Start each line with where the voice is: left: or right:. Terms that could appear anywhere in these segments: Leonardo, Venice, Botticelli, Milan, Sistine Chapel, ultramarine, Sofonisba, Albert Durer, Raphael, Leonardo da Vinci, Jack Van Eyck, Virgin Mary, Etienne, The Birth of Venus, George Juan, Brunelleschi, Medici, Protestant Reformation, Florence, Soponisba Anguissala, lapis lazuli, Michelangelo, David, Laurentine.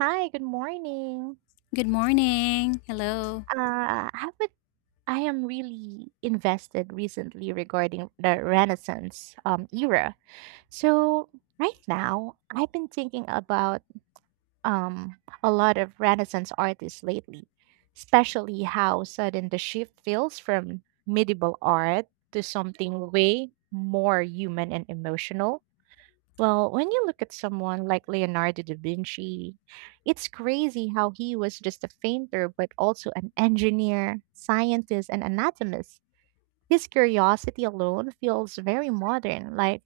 right: Hi, good morning.
left: Good morning. Hello.
right: Uh, I would I am really invested recently regarding the Renaissance era. So right now, I've been thinking about um a lot of Renaissance artists lately, especially how sudden the shift feels from medieval art to something way more human and emotional. Well, when you look at someone like Leonardo da Vinci, it's crazy how he was just a painter, but also an engineer, scientist, and anatomist. His curiosity alone feels very modern, like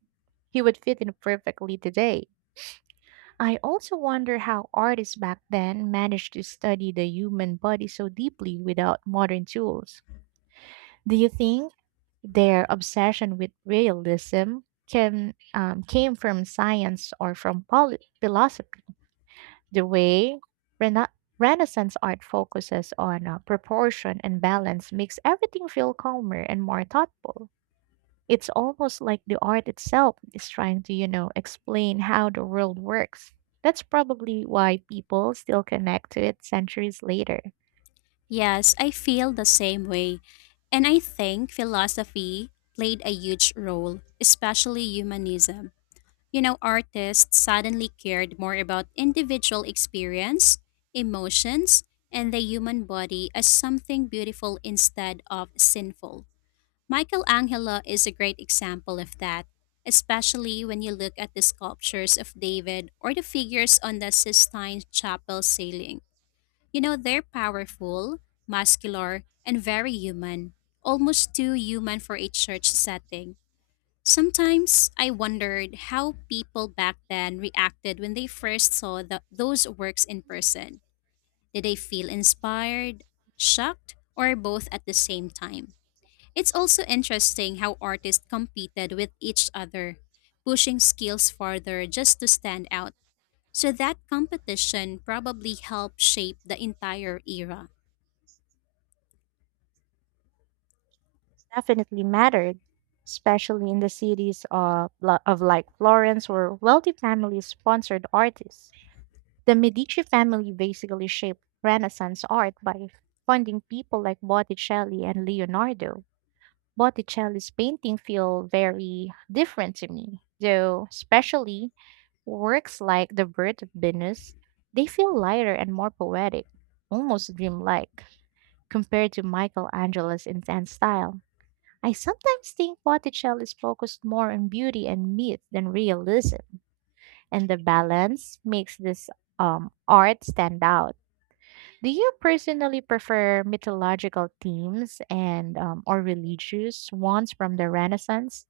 right: he would fit in perfectly today. I also wonder how artists back then managed to study the human body so deeply without modern tools. Do you think their obsession with realism can came from science or from philosophy? The way Rena- Renaissance art focuses on proportion and balance makes everything feel calmer and more thoughtful. It's almost like the art itself is trying to, you know, explain how the world works. That's probably why people still connect to it centuries later.
left: Yes, I feel the same way. And I think philosophy played a huge role, especially humanism. You know, artists suddenly cared more about individual experience, emotions, and the human body as something beautiful instead of sinful. Michelangelo is a great example of that, especially when you look at the sculptures of David or the figures on the Sistine Chapel ceiling. You know, they're powerful, muscular, and very human, almost too human for a church setting. Sometimes I wondered how people back then reacted when they first saw those works in person. Did they feel inspired, shocked, or both at the same time? It's also interesting how artists competed with each other, pushing skills farther just to stand out. So that competition probably helped shape the entire era.
right: Definitely mattered, especially in the cities of like Florence, where wealthy families sponsored artists. The Medici family basically shaped Renaissance art by funding people like Botticelli and Leonardo. Botticelli's painting feel very different to me, though, especially works like The Birth of Venus. They feel lighter and more poetic, almost dreamlike, compared to Michelangelo's intense style. I sometimes think Botticelli is focused more on beauty and myth than realism, and the balance makes this art stand out. Do you personally prefer mythological themes and or religious ones from the Renaissance?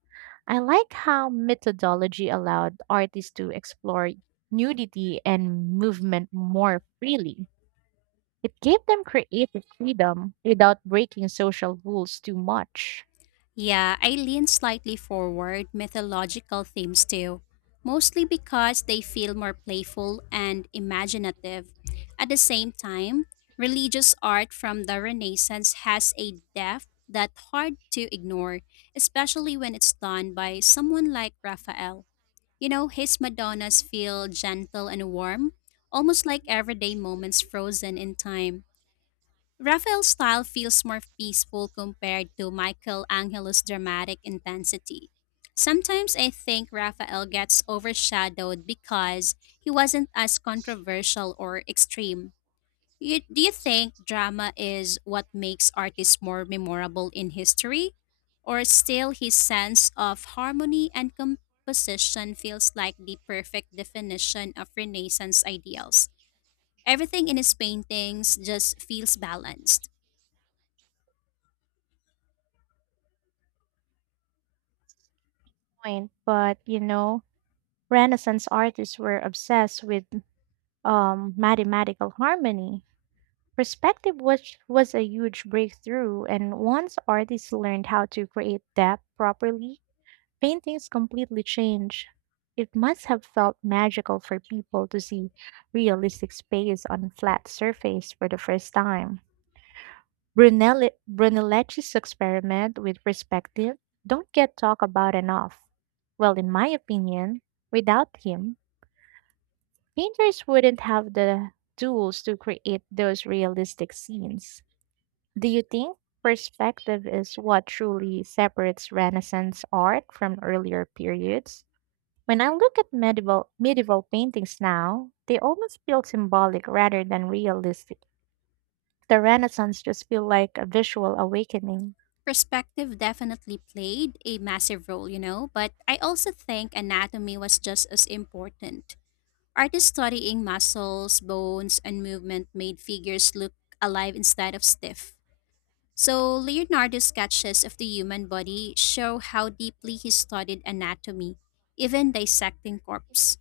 right: I like how methodology allowed artists to explore nudity and movement more freely. It gave them creative freedom without breaking social rules too much.
left: Yeah, I lean slightly forward mythological themes too, mostly because they feel more playful and imaginative. At the same time,
right: Spending
left: religious
right: time
left: art from the
right: really
left: Renaissance has a
right: just from the
left: depth that's hard to ignore, especially when it's done by someone like Raphael. You know, his Madonnas feel gentle and warm, almost like everyday moments frozen in time. Raphael's style feels more peaceful compared to Michelangelo's dramatic intensity. Sometimes I think Raphael gets overshadowed because he wasn't as controversial or extreme. Do you think drama
right: audience
left: is what
right: has been
left: makes
right: that drama is
left: artists
right: what makes
left: more
right: artists more
left: memorable in
right: memorable in history,
left: history? Or
right: or
left: still his sense
right: still his sense of harmony and composition
left: of
right: feels like the perfect definition of
left: harmony
right: Renaissance
left: and
right: ideals.
left: composition feels like the perfect definition of Renaissance ideals? Everything in his
right: Everything
left: paintings
right: has
left: just
right: been
left: feels
right: done
left: balanced.
right: just his balance. Point, but you know, Renaissance artists were obsessed with mathematical harmony. Perspective was a huge breakthrough, and once artists learned how to create depth properly, paintings completely changed. It must have felt magical for people to see realistic space on a flat surface for the first time. Brunelleschi's experiment with perspective don't get talked about enough. Well, in my opinion, without him, painters wouldn't have the tools to create those realistic scenes. Do you think perspective is what truly separates Renaissance art from earlier periods? When I look at medieval paintings now, they almost feel symbolic rather than realistic. The Renaissance just feel like a visual awakening.
left: Perspective definitely played a massive role, you know, but I also think anatomy was just as important. Artists studying muscles, bones, and movement made figures look alive instead of stiff. So Leonardo's sketches of the human body show how deeply he studied anatomy, even dissecting corpse.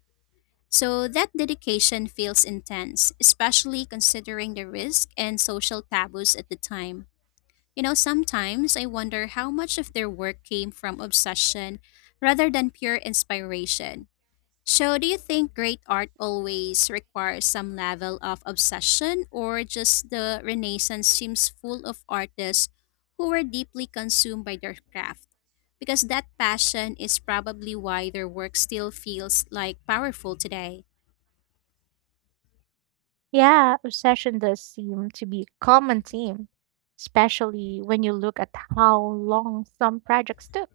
left: So that dedication feels intense, especially considering the risk and social taboos at the time. You know, sometimes I wonder how much of their work came from obsession rather than pure inspiration. So, do you think great art always requires some level of obsession, or just the Renaissance seems full of artists who were deeply consumed by their craft? Because that passion is probably why their work still feels like powerful today.
right: Yeah, obsession does seem to be a common theme, especially when you look at how long some projects took.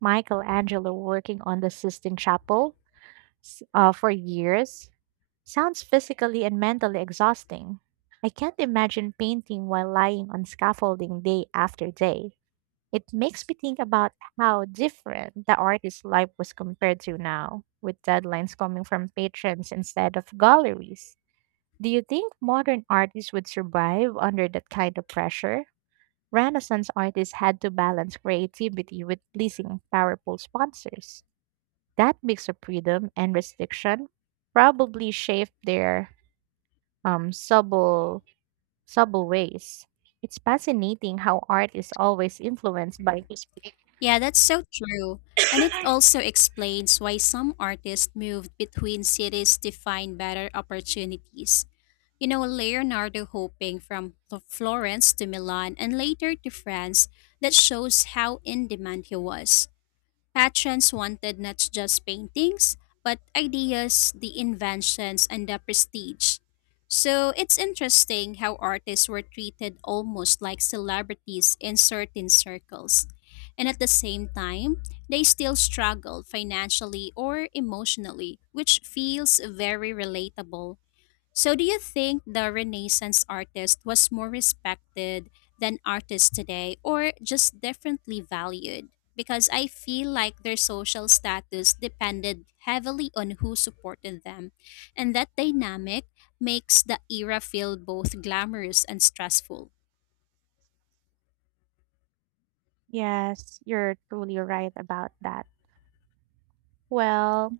right: Michelangelo working on the Sistine Chapel for years, sounds physically and mentally exhausting. I can't imagine painting while lying on scaffolding day after day. It makes me think about how different the artist's life was compared to now, with deadlines coming from patrons instead of galleries. Do you think modern artists would survive under that kind of pressure? Renaissance artists had to balance creativity with pleasing powerful sponsors. That mix of freedom and restriction probably shaped their um, subtle, subtle ways. It's fascinating how art is always influenced by.
left: Yeah, that's so true. And it also explains why some artists moved between cities to find better opportunities. You know, Leonardo hoping from Florence to Milan and later to France, that shows how in demand he was. Patrons wanted not just paintings, but ideas, the inventions, and the prestige. So it's interesting how artists were treated almost like celebrities in certain circles. And at the same time, they still struggled financially or emotionally, which feels very relatable. So, do you think the Renaissance artist was more respected than artists today or just differently valued? Because I feel like their social status depended heavily on who supported them. And that dynamic makes the era feel both glamorous and stressful.
right: Yes, you're truly right about that. Well,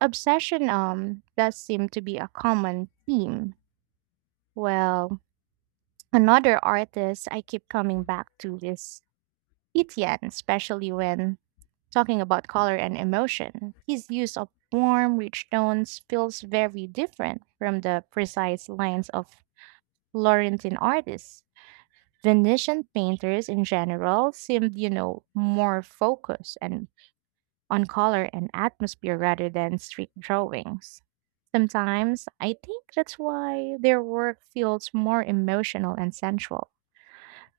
right: obsession does seem to be a common theme. Well, another artist I keep coming back to is Etienne, especially when talking about color and emotion. His use of warm, rich tones feels very different from the precise lines of Laurentine artists. Venetian painters in general seemed, you know, more focused and on color and atmosphere rather than strict drawings. Sometimes I think that's why their work feels more emotional and sensual.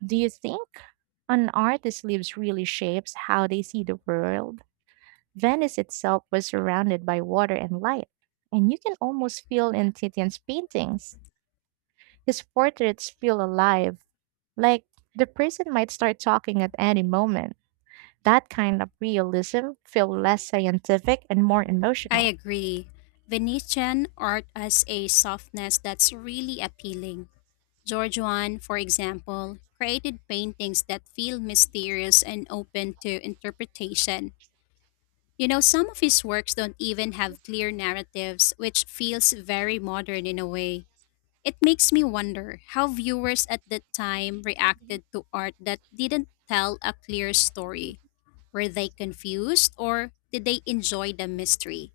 right: Do you think an artist's lives really shapes how they see the world? Venice itself was surrounded by water and light, and you can almost feel in Titian's paintings. His portraits feel alive, like the person might start talking at any moment. That kind of realism feels less scientific and more
left: I
right: emotional.
left: agree. Venetian art has a softness that's really appealing. George Juan, for example, created paintings that feel mysterious and open to interpretation. You know, some of his works don't even have clear narratives, which feels very modern in a way. It makes me wonder how viewers at that time reacted to art that didn't tell a clear story. Were they confused, or did they enjoy the mystery?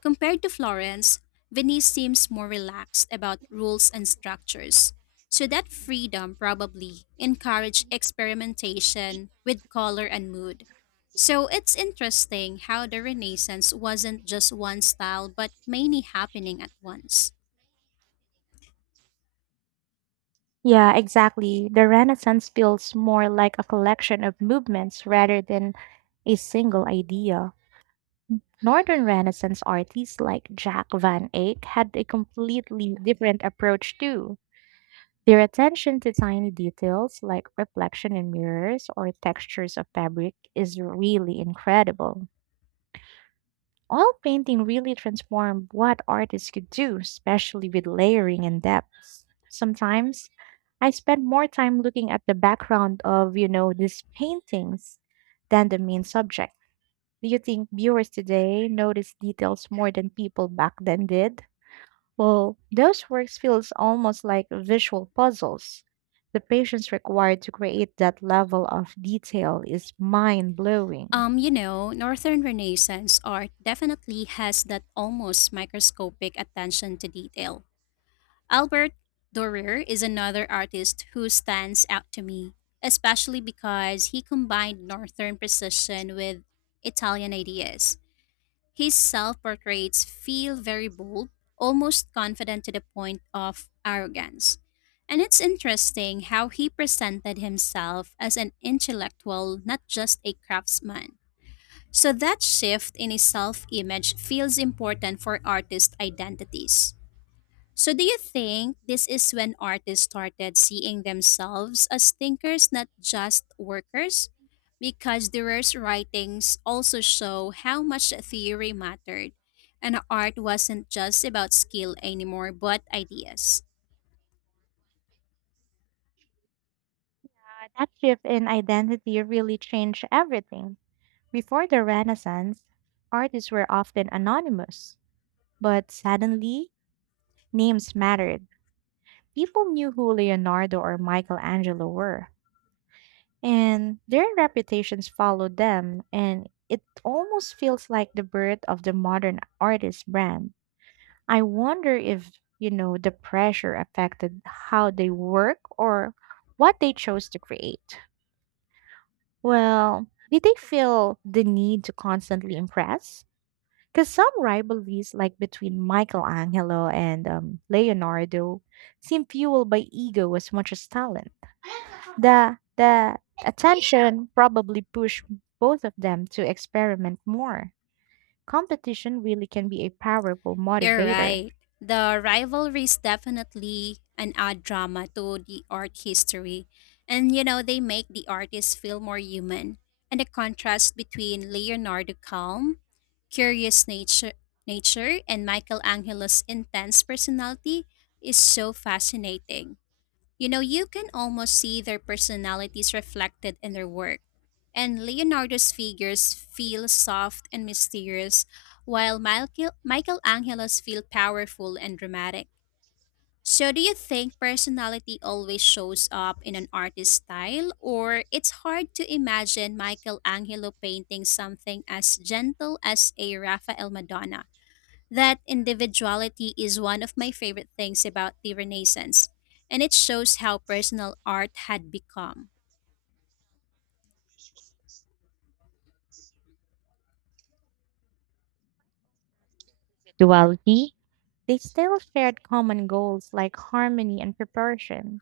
left: Compared to Florence, Venice seems more relaxed about rules and structures. So that freedom probably encouraged experimentation with color and mood. So it's interesting how the Renaissance wasn't just one style but many happening at once.
right: Yeah, exactly. The Renaissance feels more like a collection of movements rather than a single idea. Northern Renaissance artists like Jack Van Eyck had a completely different approach too. Their attention to tiny details like reflection in mirrors or textures of fabric is really incredible. Oil painting really transformed what artists could do, especially with layering and depth. Sometimes I spend more time looking at the background of, you know, these paintings than the main subject. Do you think viewers today notice details more than people back then did? Well, those works feels almost like visual puzzles. The patience required to create that level of detail is mind-blowing.
left: You know, Northern Renaissance art definitely has that almost microscopic attention to detail. Albert Durer is another artist who stands out to me, especially because he combined Northern precision with Italian ideas. His self portraits feel very bold, almost confident to the point of arrogance. And it's interesting how he presented himself as an intellectual, not just a craftsman. So that shift in his self image feels important for artist identities. So, do you think this is when artists started seeing themselves as thinkers, not just workers? Because Durer's writings also show how much theory mattered, and art wasn't just about skill anymore, but ideas.
right: That shift in identity really changed everything. Before the Renaissance, artists were often anonymous, but suddenly names mattered. People knew who Leonardo or Michelangelo were, and their reputations follow them, and it almost feels like the birth of the modern artist brand. I wonder if, you know, the pressure affected how they work or what they chose to create. Well, did they feel the need to constantly impress? Because some rivalries, like between Michelangelo and Leonardo, seem fueled by ego as much as talent. The attention probably pushed both of them to experiment more. Competition really can be a powerful
left: You're
right: motivator.
left: right. The rivalry is definitely an odd drama to the art history. And you know, they make the artists feel more human. And the contrast between Leonardo calm, curious nature and Michelangelo's intense personality is so fascinating. You know, you can almost see their personalities reflected in their work. And Leonardo's figures feel soft and mysterious, while Michelangelo's feel powerful and dramatic. So, do you think personality always shows up in an artist's style, or it's hard to imagine Michelangelo painting something as gentle as a Raphael Madonna? That individuality is one of my favorite things about the Renaissance, and it shows how personal art had become.
right: Duality, they still shared common goals like harmony and proportion.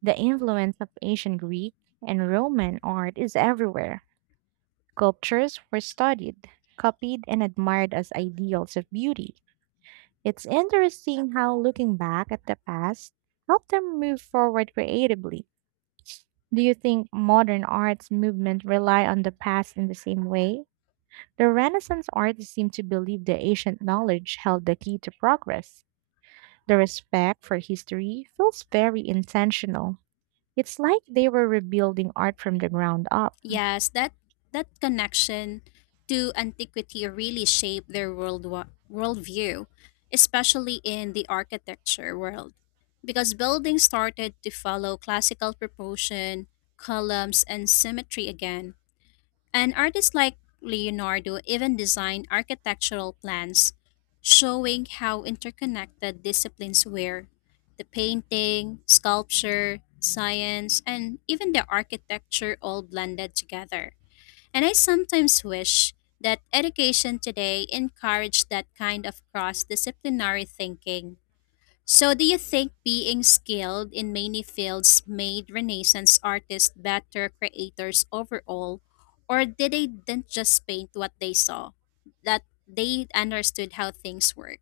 right: The influence of ancient Greek and Roman art is everywhere. Sculptures were studied, copied, and admired as ideals of beauty. It's interesting how looking back at the past helped them move forward creatively. Do you think modern arts movement rely on the past in the same way? The Renaissance artists seem to believe the ancient knowledge held the key to progress. The respect for history feels very intentional. It's like they were rebuilding art from the ground up.
left: Yes, that connection to antiquity really shaped their worldview, especially in the architecture world, because buildings started to follow classical proportion, columns, and symmetry again. And artists like Leonardo even designed architectural plans showing how interconnected disciplines were. The painting, sculpture, science, and even the architecture all blended together. And I sometimes wish that education today encouraged that kind of cross disciplinary thinking. So, do you think being skilled in many fields made Renaissance artists better creators overall, or did they didn't just paint what they saw, that they understood how things work?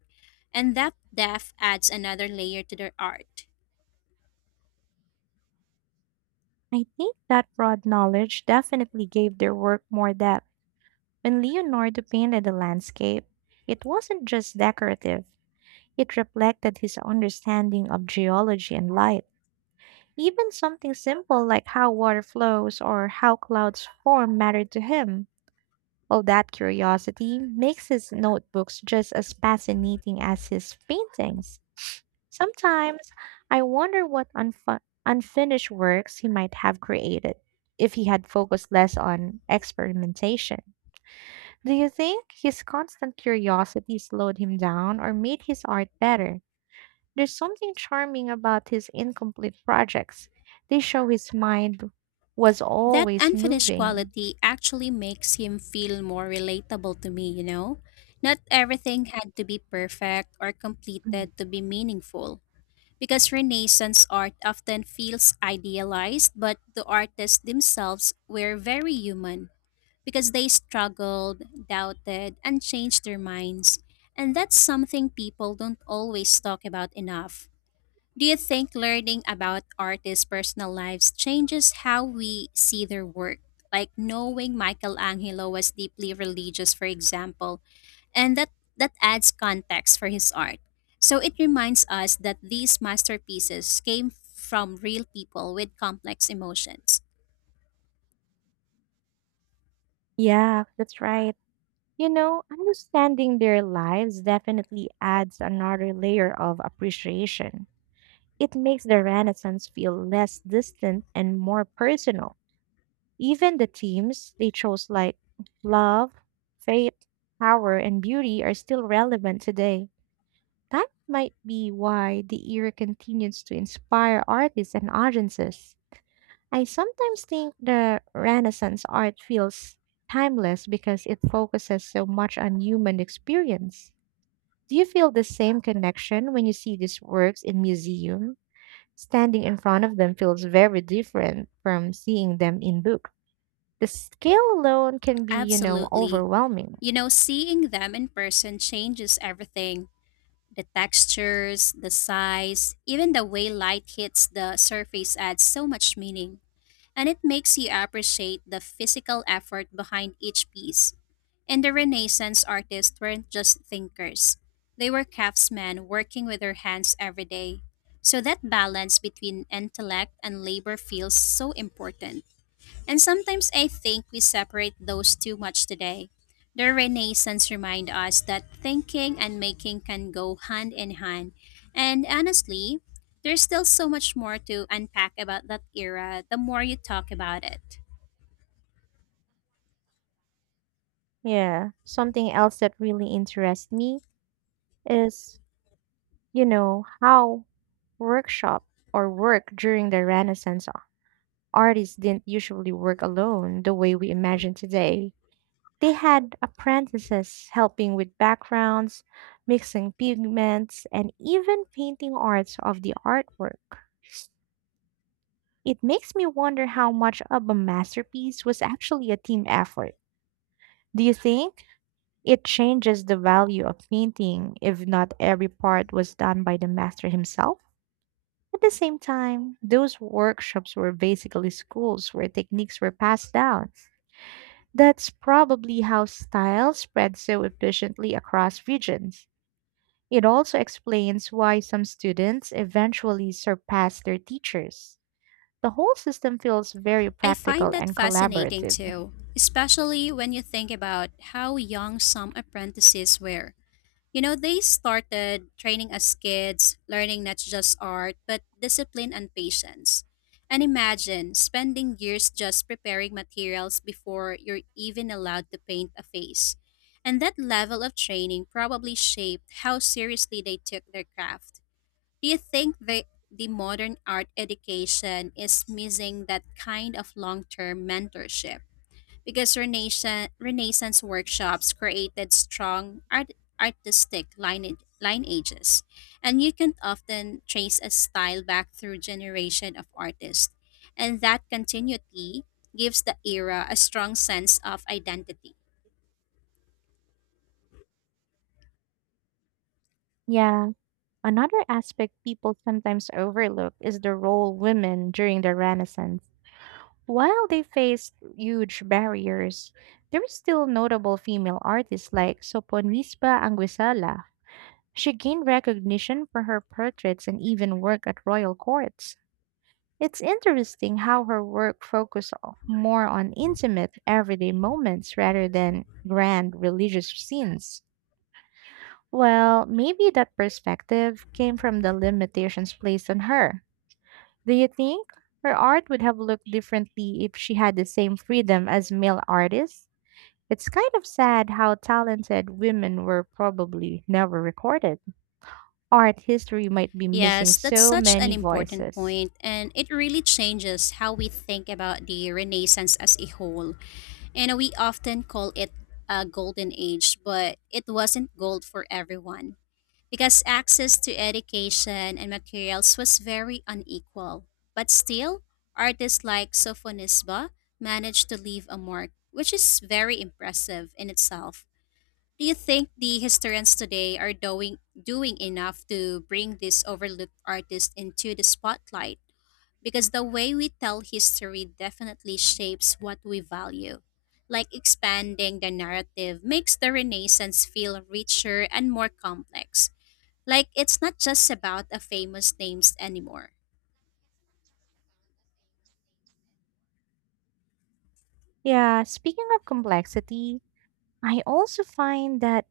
left: And that depth adds another layer to their art.
right: I think that broad knowledge definitely gave their work more depth. When Leonardo painted the landscape, it wasn't just decorative, it reflected his understanding of geology and light. Even something simple like how water flows or how clouds form mattered to him. All that curiosity makes his notebooks just as fascinating as his paintings. Sometimes I wonder what unfinished works he might have created if he had focused less on experimentation. Do you think his constant curiosity slowed him down or made his art better? There's something charming about his incomplete projects. They show his mind was
left: That
right: always
left: unfinished
right: moving.
left: quality actually makes him feel more relatable to me, you know? Not everything had to be perfect or
right: Mm.
left: completed to be meaningful. Because Renaissance art often feels idealized, but the artists themselves were very human because they struggled, doubted, and changed their minds. And that's something people don't always talk about enough. Do you think learning about artists' personal lives changes how we see their work? Like knowing Michelangelo was deeply religious, for example, and that adds context for his art. So it reminds us that these masterpieces came from real people with complex emotions.
right: Yeah, that's right. You know, understanding their lives definitely adds another layer of appreciation. It makes the Renaissance feel less distant and more personal. Even the themes they chose, like love, faith, power, and beauty, are still relevant today. That might be why the era continues to inspire artists and audiences. I sometimes think the Renaissance art feels timeless because it focuses so much on human experience. Do you feel the same connection when you see these works in museum? Standing in front of them feels very different from seeing them in books. The scale alone can be, you know,
left: Absolutely.
right: overwhelming.
left: You know, seeing them in person changes everything. The textures, the size, even the way light hits the surface adds so much meaning. And it makes you appreciate the physical effort behind each piece. And the Renaissance artists weren't just thinkers, they were craftsmen working with their hands every day. So that balance between intellect and labor feels so important. And sometimes I think we separate those too much today. The Renaissance remind us that thinking and making can go hand in hand. And honestly, there's still so much more to unpack about that era the more you talk about it.
right: Yeah. Something else that really interests me is, you know, how workshop or work during the Renaissance, artists didn't usually work alone the way we imagine today. They had apprentices helping with backgrounds, mixing pigments, and even painting arts of the artwork. It makes me wonder how much of a masterpiece was actually a team effort. Do you think? It changes the value of painting if not every part was done by the master himself. At the same time, those workshops were basically schools where techniques were passed down. That's probably how style spread so efficiently across regions. It also explains why some students eventually surpass their teachers. The whole system feels very
left: I
right: practical
left: find that
right: and
left: fascinating
right: collaborative.
left: too, especially when you think about how young some apprentices were. You know, they started training as kids, learning not just art, but discipline and patience. And imagine spending years just preparing materials before you're even allowed to paint a face. And that level of training probably shaped how seriously they took their craft. Do you think the modern art education is missing that kind of long-term mentorship? Because Renaissance workshops created strong artistic lineages, and you can often trace a style back through generation of artists. And that continuity gives the era a strong sense of identity.
right: Yeah, another aspect people sometimes overlook is the role women during the Renaissance. While they faced huge barriers, there were still notable female artists like Soponisba Anguissala. She gained recognition for her portraits and even work at royal courts. It's interesting how her work focused more on intimate, everyday moments rather than grand religious scenes. Well, maybe that perspective came from the limitations placed on her. Do you think her art would have looked differently if she had the same freedom as male artists? It's kind of sad how talented women were probably never recorded. Art history might be missing
left: Yes, that's
right: so
left: such an
right: many
left: important
right: voices.
left: point, and it really changes how we think about the Renaissance as a whole. And we often call it a golden age, but it wasn't gold for everyone because access to education and materials was very unequal. But still, artists like Sofonisba managed to leave a mark, which is very impressive in itself. Do you think the historians today are doing enough to bring this overlooked artist into the spotlight? Because the way we tell history definitely shapes what we value. Like expanding the narrative makes the Renaissance feel richer and more complex, like it's not just about a famous names anymore,
right: Yeah, speaking of complexity, I also find that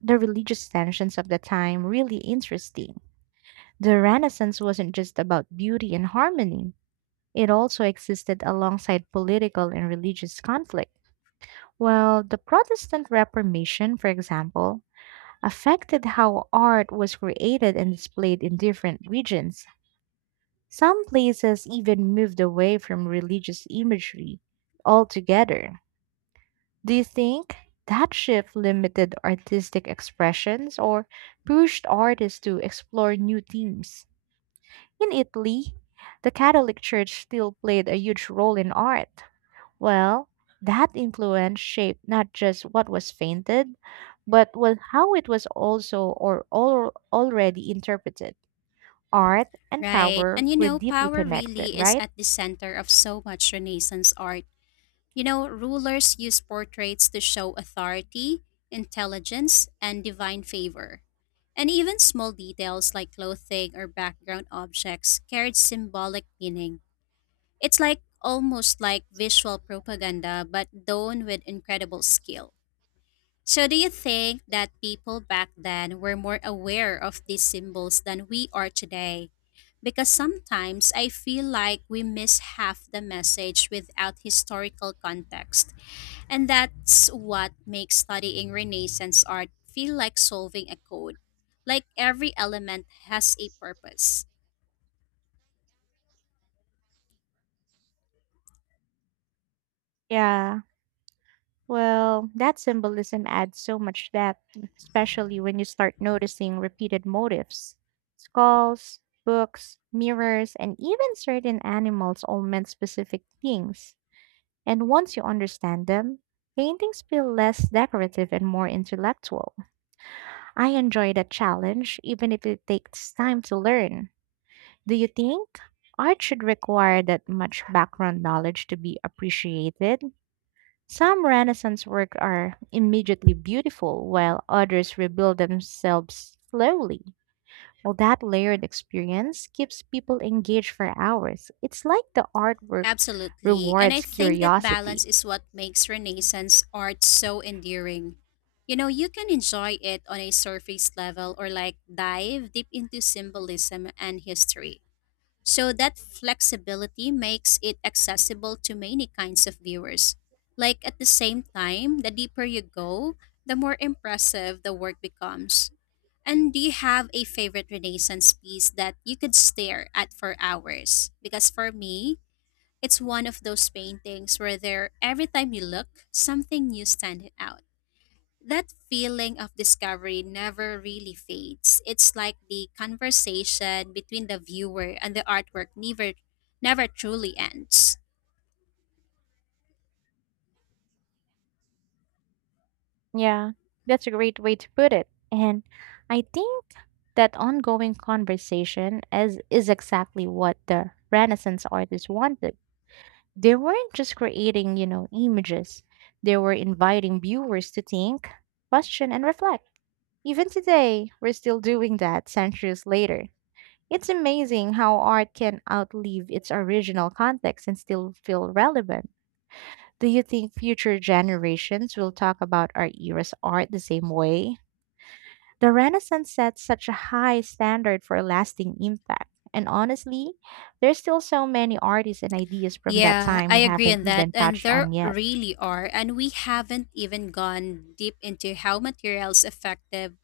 right: the religious tensions of the time really interesting. The Renaissance wasn't just about beauty and harmony, it also existed alongside political and religious conflict. Well, the Protestant Reformation, for example, affected how art was created and displayed in different regions. Some places even moved away from religious imagery altogether. Do you think that shift limited artistic expressions or pushed artists to explore new themes? In Italy, the Catholic Church still played a huge role in art. Well, that influence shaped not just what was painted, but what, how it was also or already interpreted. Art and
left: right?
right: power
left: And you
right: were
left: know,
right: deeply
left: power
right: connected,
left: really is
right: right?
left: at the center of so much Renaissance art. You know, rulers use portraits to show authority, intelligence, and divine favor. And even small details like clothing or background objects carried symbolic meaning. It's like almost like visual propaganda but done with incredible skill. So, do you think that people back then were more aware of these symbols than we are today? Because sometimes I feel like we miss half the message without historical context. And that's what makes studying Renaissance art feel like solving a code, like every element has a purpose.
right: Yeah. Well, that symbolism adds so much depth, especially when you start noticing repeated motifs. Skulls, books, mirrors, and even certain animals all meant specific things. And once you understand them, paintings feel less decorative and more intellectual. I enjoy the challenge, even if it takes time to learn. Do you think art should require that much background knowledge to be appreciated? Some Renaissance work are immediately beautiful, while others rebuild themselves slowly. Well, that layered experience keeps people engaged for hours. It's like the artwork
left: Absolutely. And I
right: rewards
left: think that
right: curiosity.
left: balance is what makes Renaissance art so endearing. You know, you can enjoy it on a surface level or like dive deep into symbolism and history. So that flexibility makes it accessible to many kinds of viewers. Like at the same time, the deeper you go, the more impressive the work becomes. And do you have a favorite Renaissance piece that you could stare at for hours? Because for me, it's one of those paintings where there every time you look, something new stands out. That feeling of discovery never really fades. It's like the conversation between the viewer and the artwork never truly ends.
right: Yeah, that's a great way to put it. And I think that ongoing conversation is exactly what the Renaissance artists wanted. They weren't just creating, you know, images. They were inviting viewers to think, question, and reflect. Even today, we're still doing that centuries later. It's amazing how art can outlive its original context and still feel relevant. Do you think future generations will talk about our era's art the same way? The Renaissance set such a high standard for lasting impact, and honestly, there's still so many artists and ideas from that
left: Yeah,
right: time
left: I
right: we
left: agree
right: haven't
left: on that.
right: even
left: And
right: touched on
left: there
right: yet.
left: really are. And we haven't even gone deep into how materials affective.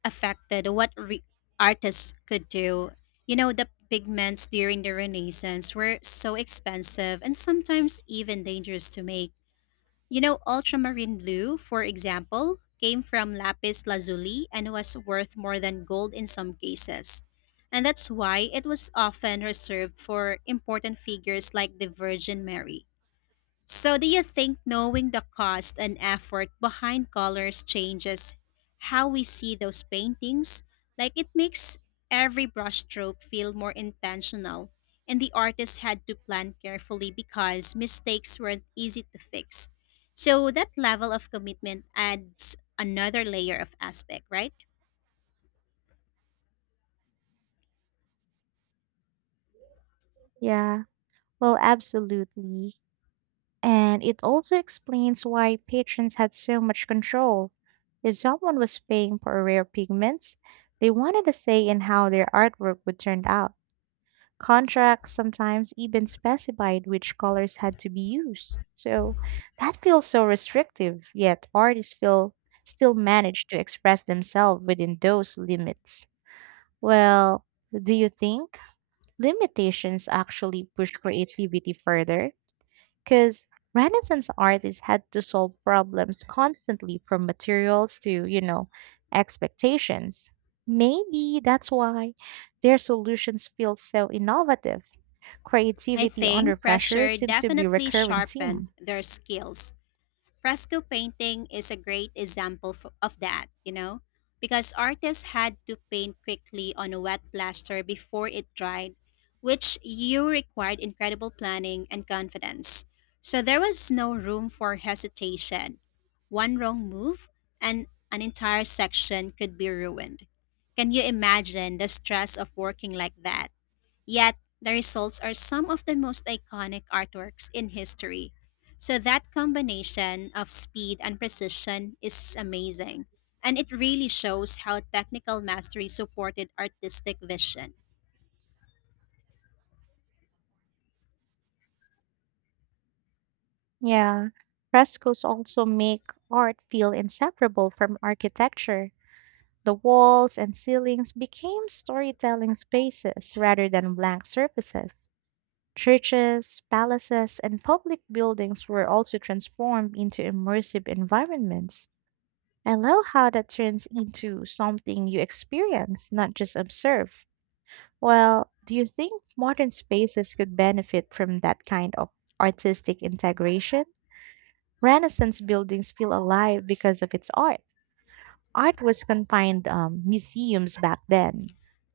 left: Affected what artists could do. You know, the pigments during the Renaissance were so expensive and sometimes even dangerous to make. You know, ultramarine blue, for example, came from lapis lazuli and was worth more than gold in some cases. And that's why it was often reserved for important figures like the Virgin Mary. So, do you think knowing the cost and effort behind colors changes how we see those paintings? Like, it makes every brushstroke feel more intentional, and the artist had to plan carefully because mistakes weren't easy to fix. So, that level of commitment adds another layer of aspect, right?
right: Yeah, well, absolutely. And it also explains why patrons had so much control. If someone was paying for rare pigments, they wanted a say in how their artwork would turn out. Contracts sometimes even specified which colors had to be used. So that feels so restrictive, yet artists feel still manage to express themselves within those limits. Well, do you think limitations actually push creativity further? Because Renaissance artists had to solve problems constantly from materials to, you know, expectations. Maybe that's why their solutions feel so innovative.
left: I
right: Creativity under
left: think
right: pressure
left: pressure
right: seems to be a
left: definitely
right: recurring
left: sharpened
right: theme.
left: their skills. Fresco painting is a great example of that, you know, because artists had to paint quickly on a wet plaster before it dried, which you required incredible planning and confidence. So there was no room for hesitation. One wrong move and an entire section could be ruined. Can you imagine the stress of working like that? Yet, the results are some of the most iconic artworks in history. So, that combination of speed and precision is amazing. And it really shows how technical mastery supported artistic vision.
right: Yeah, frescoes also make art feel inseparable from architecture. The walls and ceilings became storytelling spaces rather than blank surfaces. Churches, palaces, and public buildings were also transformed into immersive environments. I love how that turns into something you experience, not just observe. Well, do you think modern spaces could benefit from that kind of artistic integration? Renaissance buildings feel alive because of its art. Art was confined museums back then,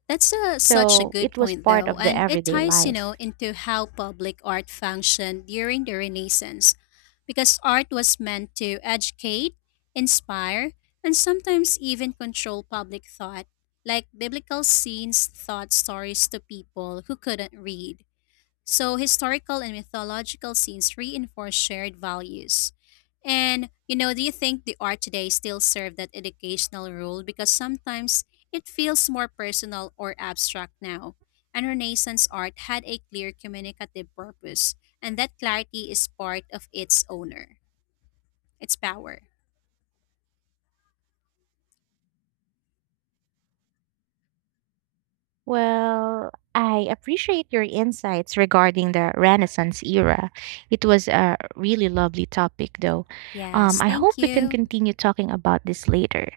left: That's such a
right: so it
left: good
right: was
left: point,
right: part
left: though,
right: of the
left: and it
right: everyday
left: ties, you
right: life.
left: know, into how public art functioned during the Renaissance, because art was meant to educate, inspire, and sometimes even control public thought, like biblical scenes taught stories to people who couldn't read. So historical and mythological scenes reinforce shared values. And you know, do you think the art today still serve that educational role because sometimes it feels more personal or abstract now? And Renaissance art had a clear communicative purpose, and that clarity is part of its owner, its power.
right: Well, I appreciate your insights regarding the Renaissance era. It was a really lovely topic, though.
left: Yes,
right: I hope
left: thank
right: we can
left: you.
right: continue talking about this later.